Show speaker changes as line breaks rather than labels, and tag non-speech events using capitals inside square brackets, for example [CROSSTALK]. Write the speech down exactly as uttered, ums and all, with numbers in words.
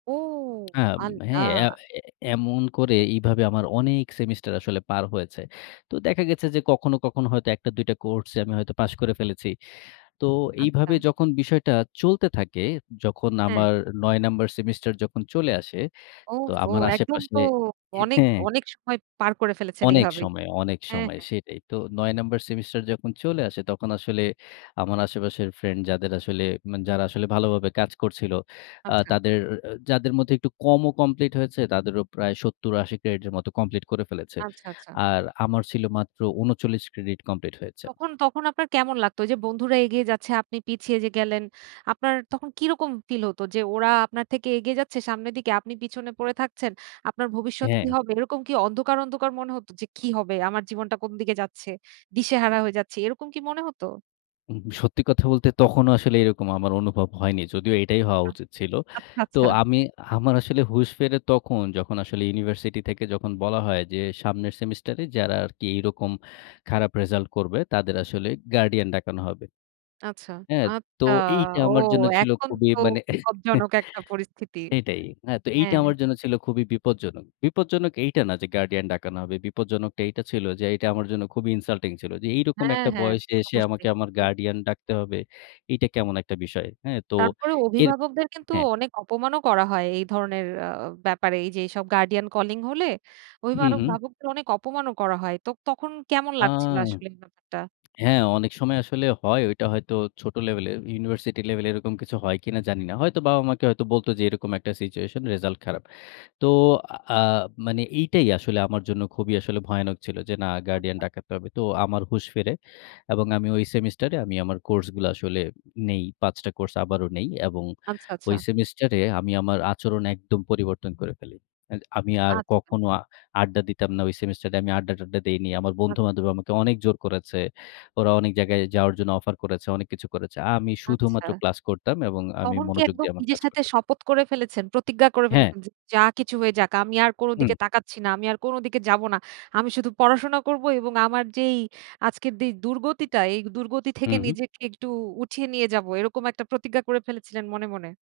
ও!
আব হ্যাঁ, এ,
আল্লাহ।
এ এমন করে এভাবে আমার অনেক সেমিস্টার আসলে পার হয়েছে। তো দেখা গেছে যে, কখনো, কখনো হয়তো এক টা-দুই টা কোর্সে আমি হয়তো পাশ করে ফেলেছি। তো
আচ্ছা।
এইভাবে যখন বিষয়টা চলতে থাকে, যখন
হ্যাঁ।
আমার নয় নাম্বার সেমিস্টার যখন চলে আসে তো
ওফফো!
আমার
একদম
আশেপাশে
তো
হে
অনেক,
হ্যাঁ
অনেক সময় পার করে ফেলেছেন
অনেক
এইভাবেই।
সময়, অনেক
হ্যাঁ,
সময়
হ্যাঁ।
সেটাই। তো নয় নাম্বার সেমিস্টার যখন চলে আসে তখন আসলে আমার আশেপাশের ফ্রেন্ড যাদের আসলে, উ মানে যারা আসলে ভালোভাবে কাজ করছিল আ
আচ্ছা।
তাদের, আ যাদের মধ্যে একটু কমও কমপ্লিট হয়েছে তাদেরও প্রায় সত্তর থেকে আশি ক্রেডিটের মতো কমপ্লিট করে ফেলেছে।
আচ্ছা, আচ্ছা।
আর আমার ছিল মাত্র উনচল্লিশ ক্রেডিট কমপ্লিট হয়েছে।
তখন তখন আপনার কেমন লাগতো? এইযে বন্ধুরা এগিয়ে যাচ্ছে আপনি পিছিয়ে যে, গেলেন, আপনার তখন কি রকম ফিল হতো যে, ওরা আপনার থেকে এগিয়ে যাচ্ছে সামনের দিকে আপনি পিছনে পড়ে থাকছেন, আপনার ভবিষ্যৎ কি
হ্যাঁ।
হবে? এরকম কি অন্ধকার, অন্ধকার মনে হত যে, কি হবে? আমার জীবনটা কোন দিকে যাচ্ছে, দিশেহারা হয়ে যাচ্ছে এরকম কি মনে হত?
উ সত্যি কথা বলতে তখনো আসলে এরকম আমার অনুভব হয়নি যদিও এটাই হওয়া
আ
উচিত ছিল।
আচ্ছা,
তো
আচ্ছা।
আমি, আমার আসলে হুশ ফিরে তখন যখন আসলে ইউনিভার্সিটি থেকে যখন বলা হয় যে, সামনের সেমিস্টারে যারা আরকি এরকম খারাপ রেসাল্ট করবে তাদের আসলে গার্ডিয়ান ডাকানো হবে।
আচ্ছা,
হ্যাঁ, তো
আচ্ছা।
এইটা
ও
আমার জন্য ছিল
এখন
খুবই
তো
মানে [CHUCKLES]
বিপদজনক একটা পরিস্থিতি,
এটাই। আ তো এইটা
হ্যাঁ।
আমার জন্য খুবই বিপজ্জনক। বিপজ্জনক এইটা না যে, গার্ডিয়ান ডাকানো হবে, বিপজ্জনকটা এইটা ছিল যে, এইটা আমার জন্য খুবই ইনসাল্টিং ছিল। যে, এইরকম
হ্যাঁ,
একটা
হ্যাঁ,
বয়সে এসে
অবশ্যই।
আমাকে আমার
হুম।
গার্ডিয়ান ডাকতে হবে? এইটা কেমন একটা বিষয়, হ্যাঁ? তো
তারপরে
এর
অভিভাবকদের কিন্তু
হ্যাঁ।
অনেক অপমান ও করা হয় এই ধরণের আ ব্যাপারে এইযে এইসব গার্ডিয়ান কলিং হলে
হু,
অভিভার
হুম।
ভাবকদের অনেক অপমানও করা হয়, তো তখন কেমন
আ
লাগছিলো আসলে ব্যাপারটা?
হ্যাঁ, অনেক সময় আসলে হয়। ওইটা হয়তো ছোট লেভেলে, ইউনিভার্সিটি লেভেলে এরকম কিছু হয় কিনা জানি না। হয়তো বাবা-মা কে বলত যে, এরকম একটা সিচুয়েশন রেসাল্ট খারাপ। তো আ মানে এইটাই আসলে আমার জন্য খুবই আসলে ভয়ানক ছিল যে, না গার্ডিয়ান
আচ্ছা।
ডাকাতে হবে, তো আমার হুঁশ ফেরে। এবং আমি ওই সেমিস্টার এ আমি আমার কোর্সগুলা আসলে নেই, পাঁচ টা কোর্স আবারও নেই। এবং
আচ্ছা, আচ্ছা।
ওই সেমিস্টার এ আমি আমার আচরণ একদম পরিবর্তন করে ফেলি। এ আমি আর
আচ্ছা।
কখনো আড্ডা দিতাম না, ওই সেমিস্টারে আমি আড্ডা-টাড্ডা দেইনি। আমার
আ
বন্ধু-বান্ধবী আমাকে অনেক জোর করেছে, ওরা অনেক জায়গায় যাওয়ার জন্য অফার করেছে, অনেক কিছু করেছে। আমি শুধুমাত্র
আচ্ছা।
ক্লাস করতাম এবং আমি
তখন কি
মনোযোগ
একদম
দিয়ে আমার
নিজের
কাজ
সাথে
করতাম।
শপথ করে ফেলেছেন, প্রতিজ্ঞা করে
হ্যাঁ।
ফেলেছেন? যে, যা কিছু হয়ে যাক আমি আর কোনো
হুম।
দিকে তাকাচ্ছি না, আমি আর কোনো দিকে যাবো না। আমি শুধু পড়াশোনা করবো এবং আমার যেই আজকের যে, দূর্গতিটা এই দূর্গতি থেকে
হুম।
নিজেকে একটু উঠিয়ে নিয়ে যাবো। এরকম একটা প্রতিজ্ঞা করে ফেলেছিলেন মনে, মনে?